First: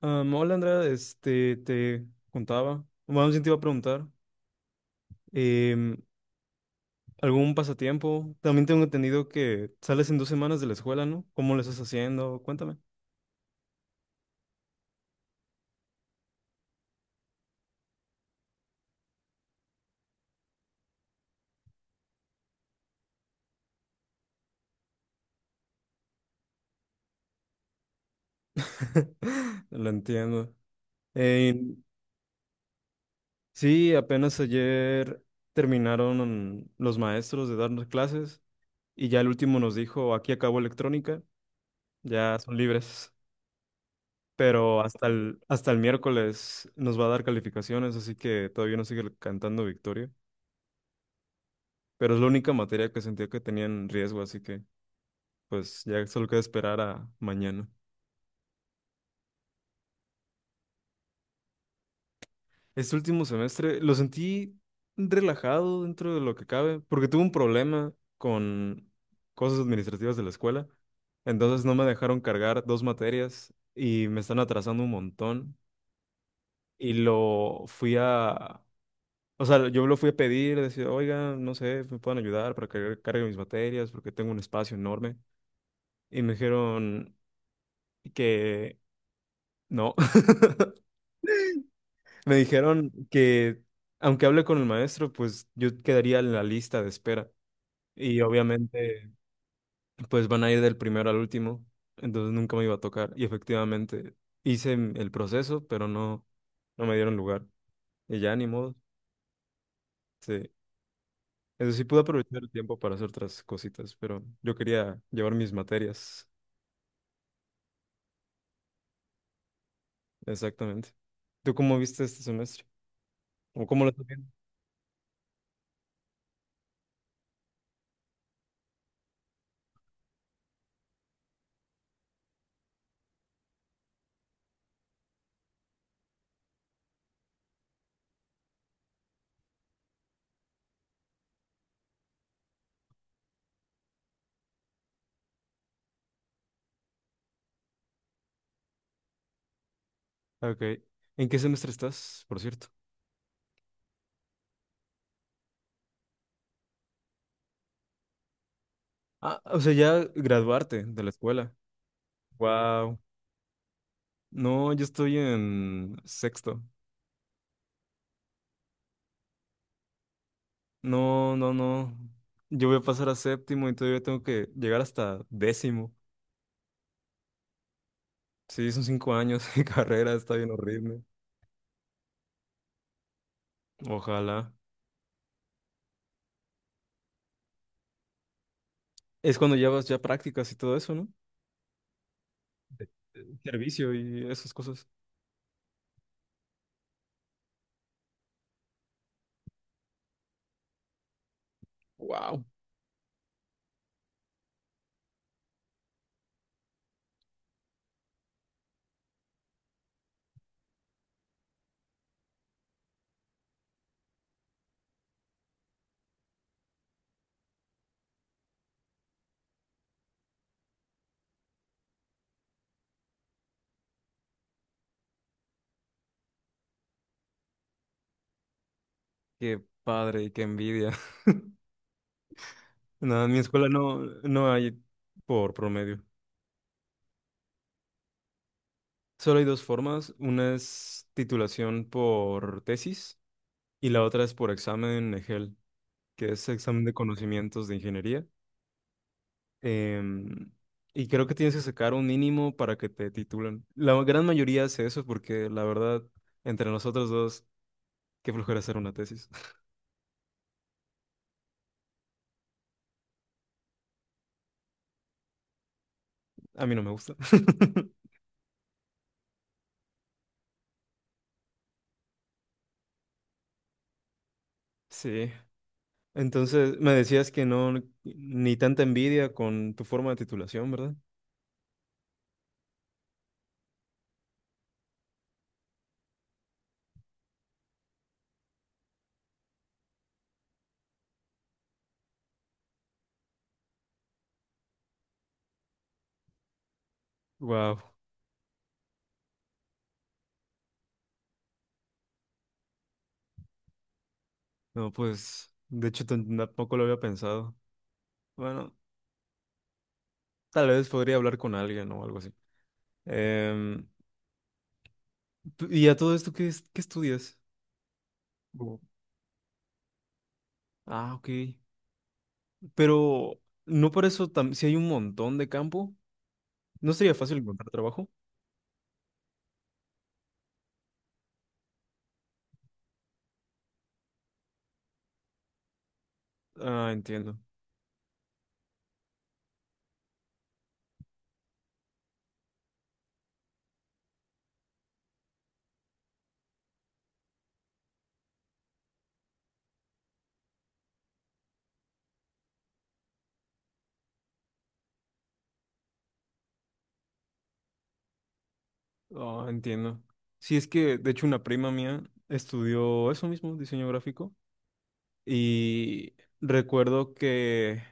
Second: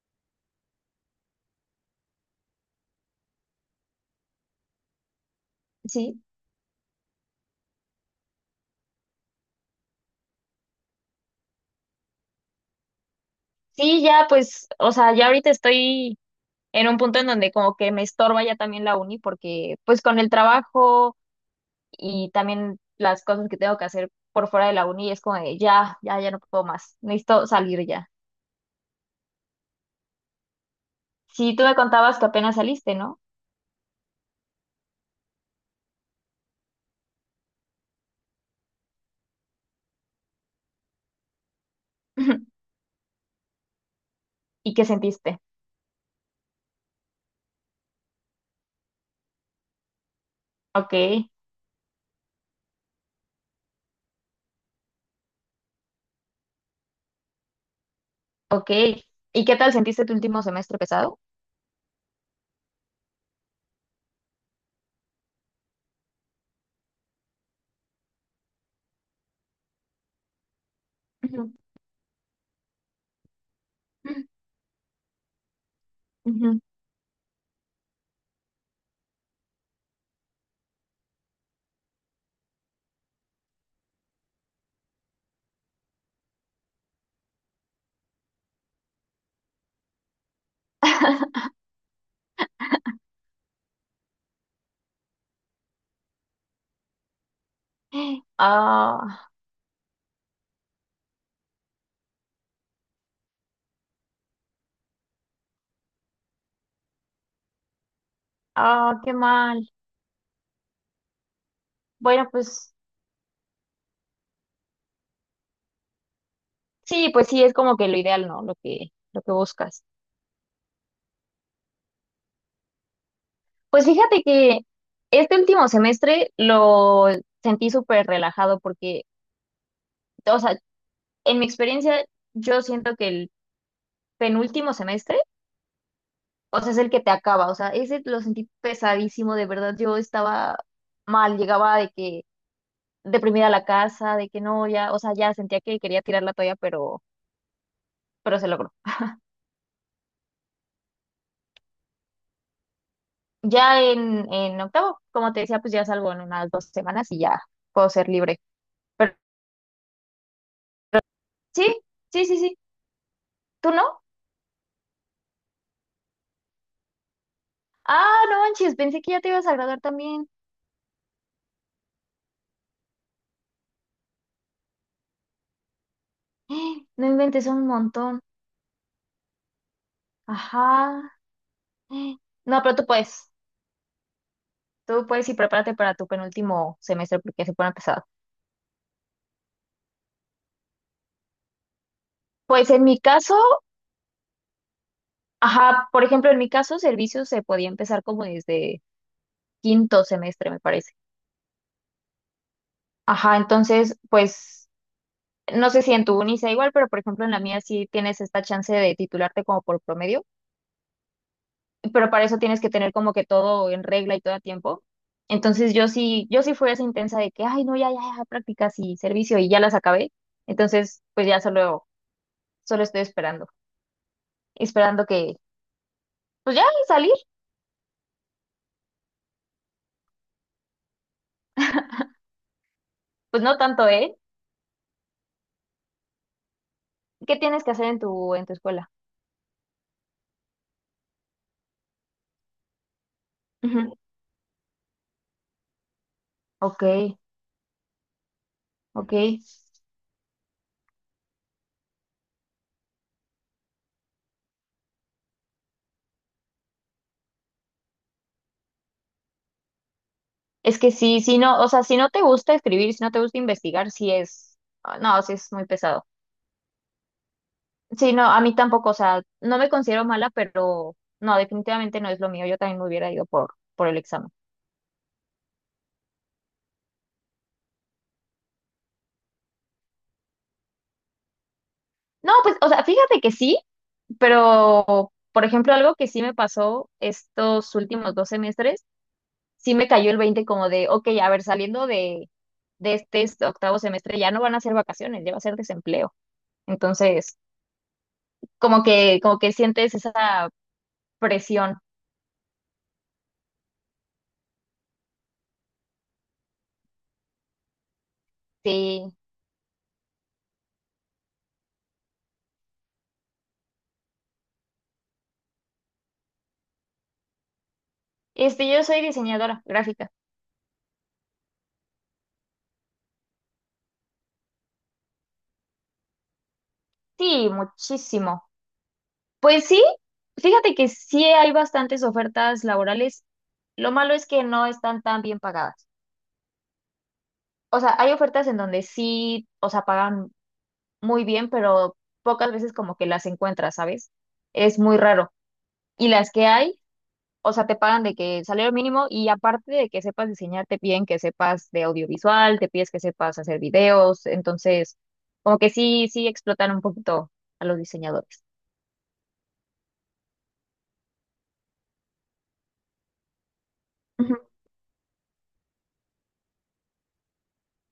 Hola Andrea, te contaba, bueno, más bien te iba a preguntar, em, Sí, ¿algún pasatiempo? También tengo entendido que sales en 2 semanas de la escuela, ¿no? ¿Cómo lo estás haciendo? Cuéntame. sí, ya pues, o sea, ya ahorita estoy en un punto en donde como que me estorba ya también la uni porque pues con el trabajo y también las cosas que tengo que hacer por fuera de la uni es como de ya, ya, ya no puedo más, necesito salir ya. Lo entiendo. Sí, Eh, tú me contabas que apenas saliste, ¿no? sí, apenas ayer terminaron los maestros de darnos clases y ya el último nos dijo, aquí acabó electrónica, ya son libres. ¿Y Pero qué hasta sentiste? el, hasta el miércoles nos va a dar calificaciones, así que todavía no sigue cantando victoria. Ok, Pero es la única materia que sentía que tenían riesgo, así que pues ya solo queda esperar a mañana. ok. ¿Y qué tal sentiste tu último semestre pesado? Este último semestre lo sentí relajado dentro de lo que cabe, porque tuve un problema con cosas administrativas de la escuela, Ujú, entonces no me dejaron cargar dos materias y me están atrasando un montón ujú. y lo fui a... O sea, yo lo fui a pedir, decir, oiga, no sé, me pueden ayudar para que cargue mis materias porque tengo un espacio enorme. Y me dijeron que no. Me dijeron que aunque hable con el maestro, pues yo quedaría en la lista de espera. Y obviamente, Ah, pues van a ir del primero al último, entonces nunca me iba a tocar. Y efectivamente hice el proceso, pero no, no me dieron lugar. Y ya ni modo. ah, qué mal. Sí. Eso sí, pude Bueno, aprovechar el pues tiempo para hacer otras cositas, pero yo quería llevar mis materias. sí, pues sí, es como que lo ideal, ¿no? Lo que buscas. Exactamente. ¿Tú cómo viste este semestre? ¿O cómo Pues lo estás fíjate viendo? que este último semestre lo sentí súper relajado porque, o sea, en mi experiencia, yo siento que el penúltimo semestre, o sea, es el que te acaba, o sea, ese lo sentí pesadísimo, de verdad, yo estaba mal, llegaba de que deprimida a la casa, de que no, ya, o sea, ya sentía que quería tirar la toalla, pero se logró. Ok. ¿En qué semestre estás, por cierto? Ya en octavo, como te decía, pues ya salgo en unas 2 semanas y ya puedo ser libre. Ah, o sea, ya graduarte de la escuela. Sí, sí, sí, sí. Wow. ¿Tú no? No, yo estoy en sexto. Ah, no manches, pensé que ya te ibas a graduar también. No, no, no. Yo voy a pasar a séptimo y todavía tengo que llegar hasta décimo. No inventes un montón. Sí, son 5 años de carrera, está bien horrible. Ajá. No, pero tú puedes. Ojalá. Tú puedes y prepárate para tu penúltimo semestre porque se pone pesado. Es cuando llevas ya prácticas y todo eso, ¿no? Pues en mi caso, Servicio y esas cosas. ajá, por ejemplo, en mi caso, servicio se podía empezar como desde quinto semestre, me parece. Wow. Ajá, entonces, pues, no sé si en tu uni sea igual, pero por ejemplo en la mía sí tienes esta chance de titularte como por promedio. Pero para eso tienes que tener como que todo en regla y todo a tiempo. Entonces yo sí, yo sí fui esa intensa de que, ay, no, ya, ya, ya, prácticas y servicio y ya las acabé. Entonces, pues ya solo estoy esperando que, pues ya salir, Qué padre y qué envidia. Nada, en mi pues no escuela tanto, no, ¿eh? no hay por promedio. ¿Qué tienes que hacer en tu escuela? Solo hay dos formas. Una es titulación por tesis, y Ujú. la otra es por examen EGEL, que es Ok, examen de conocimientos de ingeniería. ok. Em, y creo que tienes que sacar un mínimo para que te titulen. La gran mayoría hace eso porque la verdad, entre nosotros dos, qué flojera hacer una tesis. Es que sí, si no, o sea, si no te gusta escribir, si no te gusta investigar, sí es, ah, no, sí es muy pesado. A mí no me gusta. Sí, no, a mí tampoco, o sea, no me considero mala, pero no, definitivamente no es lo mío. Yo también me hubiera ido por, el examen. Sí. Entonces, me decías que no, ni tanta envidia con tu forma de titulación, ¿verdad? No, pues, o sea, fíjate que sí, pero, por ejemplo, algo que sí me pasó estos últimos 2 semestres, sí me cayó el 20 como de, ok, a ver, saliendo de este octavo semestre ya no van a ser vacaciones, ya va a ser desempleo. Entonces, Wow. Como que sientes esa presión. No, pues, de hecho, tampoco lo había pensado. Bueno, Sí. tal vez podría hablar con alguien o algo así. Em, ¿Y a todo esto qué, qué estudias? Este, Mm. yo soy diseñadora gráfica. Ah, ok. Pero, ¿no por eso si hay un montón de campo? ¿No sería fácil Sí, encontrar trabajo? muchísimo. Pues sí, fíjate que sí hay bastantes ofertas laborales. Lo malo es que no están tan bien pagadas. Ah, entiendo. O sea, hay ofertas en donde sí, o sea, pagan muy bien, pero pocas veces como que las encuentras, ¿sabes? Es muy raro. Y las que hay, o sea, te pagan de que salario mínimo y aparte de que sepas diseñar, te piden que sepas de audiovisual, te pides que sepas hacer videos. Entonces, como que sí, sí explotan un poquito a los diseñadores. Ah, entiendo. Sí, es que, de hecho, una prima mía estudió eso mismo, diseño gráfico, Ujú, y recuerdo que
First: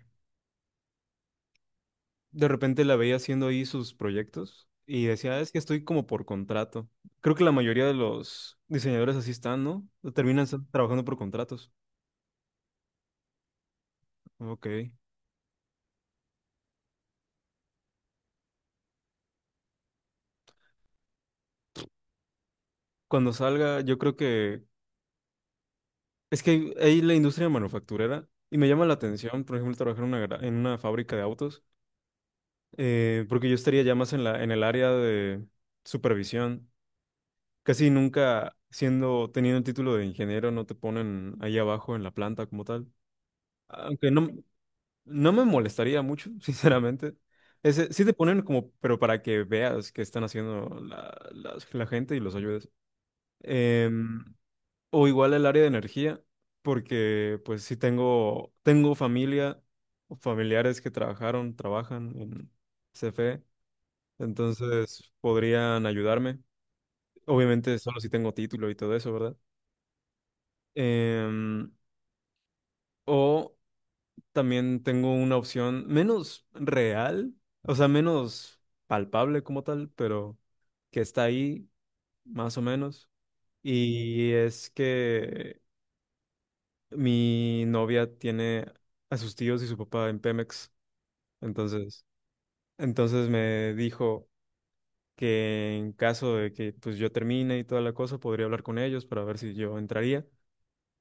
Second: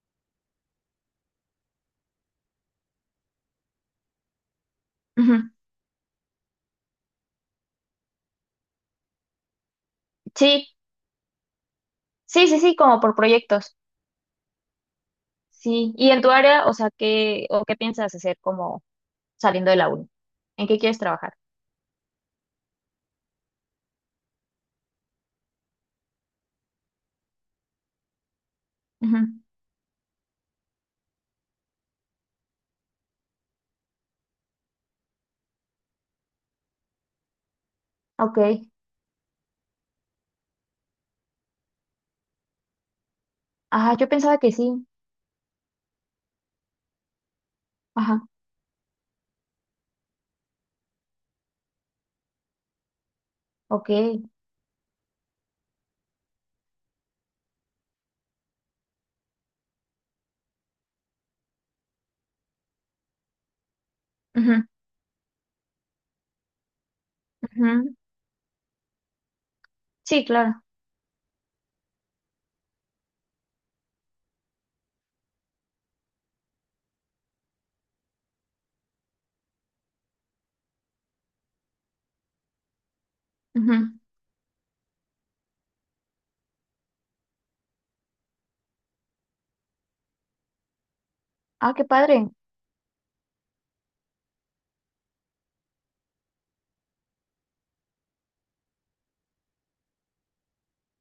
de repente la veía haciendo ahí sus proyectos y decía, "Ah, ujú. es que estoy como por contrato." Creo que la mayoría de los diseñadores así están, ¿no? Terminan Sí, trabajando por contratos. sí, sí, sí, como por proyectos. Ok. Sí, y en tu área, o sea, ¿qué, o qué piensas hacer como saliendo de la uni? ¿En qué quieres trabajar? Cuando salga, yo creo que es que hay la industria manufacturera y me llama la Ujú, atención, por ejemplo, trabajar en en una fábrica de autos, porque yo estaría ya más en en el área de supervisión. Casi ok. nunca siendo, teniendo el título de ingeniero, no te ponen ahí abajo en la planta como tal. Ajá, yo Aunque no, pensaba que sí. no me molestaría mucho, sinceramente. Ese, sí te Ajá, ponen como, pero para que veas qué están haciendo la gente y los ayudes. ok. Em, o igual el área de energía, porque pues sí tengo familia, o familiares que trabajaron, trabajan en CFE, Ujú, entonces podrían ayudarme. Obviamente ujú. solo si tengo título y todo eso, ¿verdad? Sí, claro. Em, o también tengo una opción menos real, o sea, menos palpable como tal, pero que está ahí, más o menos. Ujú. Y es que mi novia tiene a sus tíos y su papá en Pemex, Ah, qué entonces, padre. entonces me dijo que en caso de que pues yo termine y toda la cosa, podría hablar con ellos para ver si yo entraría,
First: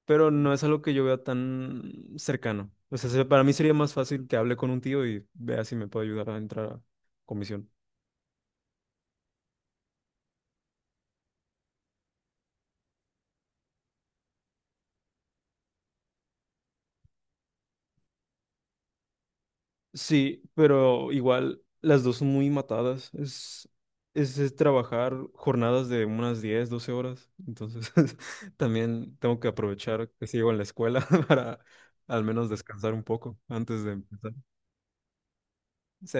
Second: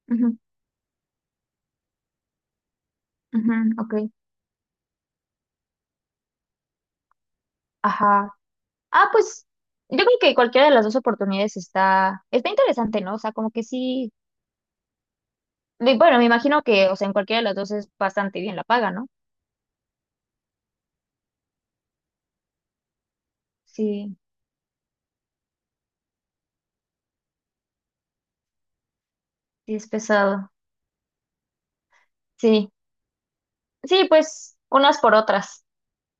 pero Ujú, no es algo que yo vea tan cercano. O sea, para mí ujú, sería más ok. fácil que hable con un tío y vea si me puede ayudar a entrar a comisión. Ajá. Ah, pues yo creo que cualquiera de las dos oportunidades está interesante, ¿no? O sea, como que sí. Y bueno, me imagino que, o sea, en cualquiera de las dos es bastante bien la paga, ¿no? Sí, pero igual las dos son muy matadas. Es, Sí, es, es trabajar jornadas de unas 10-12 horas. Entonces, también tengo que sí, es aprovechar que pesado. sigo en la escuela para al menos Sí, descansar un poco antes de sí, empezar. pues unas por otras. Sí.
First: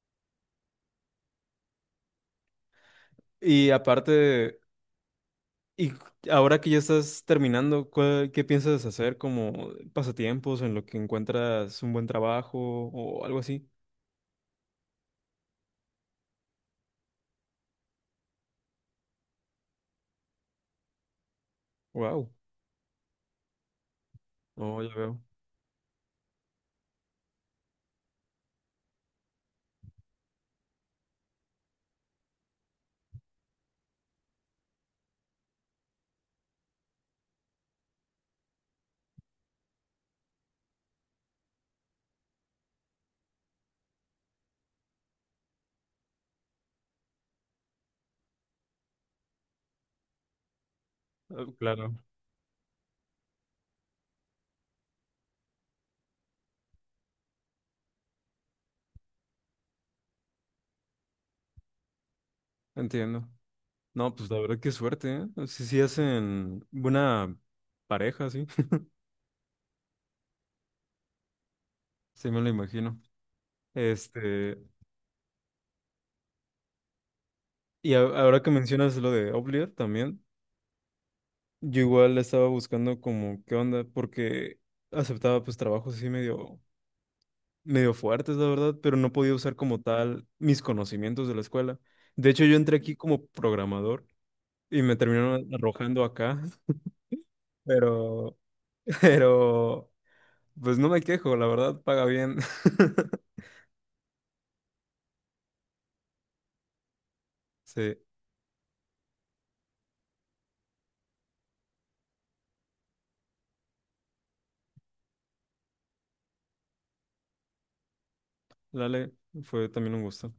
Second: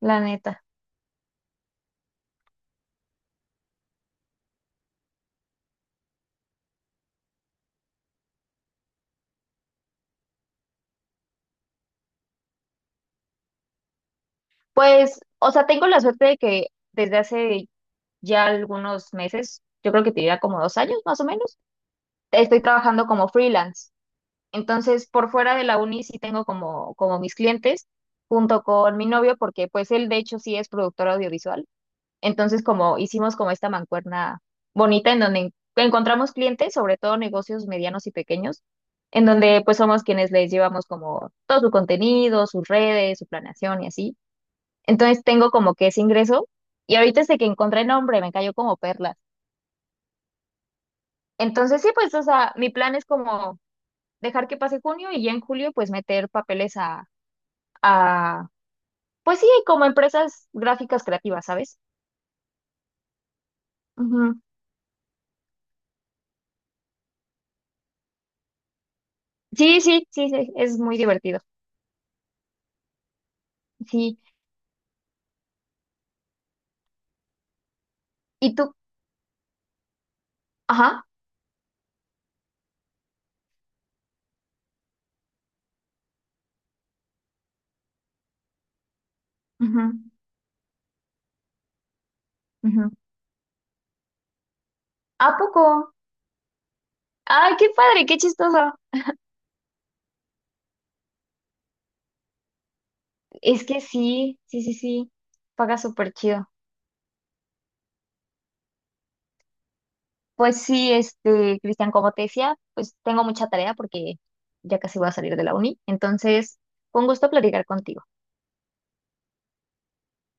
La neta. Y aparte, y ahora que ya estás terminando, ¿qué piensas hacer como pasatiempos en lo que encuentras un buen trabajo o algo así? Pues, o sea, tengo la suerte de que desde hace ya algunos meses, yo creo que te diría como 2 años más o menos, Wow. estoy trabajando como freelance. Oh, ya Entonces, veo. por fuera de la uni sí tengo como, como mis clientes, junto con mi novio, porque pues él de hecho sí es productor audiovisual. Entonces, como hicimos como esta mancuerna bonita en donde encontramos clientes, sobre todo negocios medianos y pequeños, en donde pues somos quienes les llevamos como todo su contenido, sus redes, su planeación y así. Entonces tengo como que ese ingreso y ahorita este que encontré el nombre me cayó como perlas. Ah, Entonces sí, claro, pues, o sea, mi plan es como dejar que pase junio y ya en julio pues meter papeles a, a pues sí, como empresas gráficas creativas, ¿sabes? entiendo. No, pues Ujú. la verdad qué suerte, ¿eh? Sí, sí hacen buena pareja, sí. Sí, sí, sí, sí, es muy divertido. Sí me lo imagino. Sí. Este, y ahora que ¿Y tú? mencionas lo de Oblivion también, Ajá. yo igual estaba buscando como qué onda, porque aceptaba pues trabajos así medio, medio fuertes, la verdad, pero no podía usar como Ujú, tal mis conocimientos de la escuela. De hecho, yo entré ujú. aquí como programador y me ¿A terminaron poco? arrojando acá, Ay, qué padre, qué pero, chistoso. pero, pues no me quejo, la verdad, paga bien. Es que sí, sí, sí, sí. Paga súper chido. Sí. Pues sí, este, Cristian, como te decía, pues tengo mucha tarea porque ya casi voy a salir de la uni. Entonces, fue un gusto platicar contigo. Dale, fue también un gusto.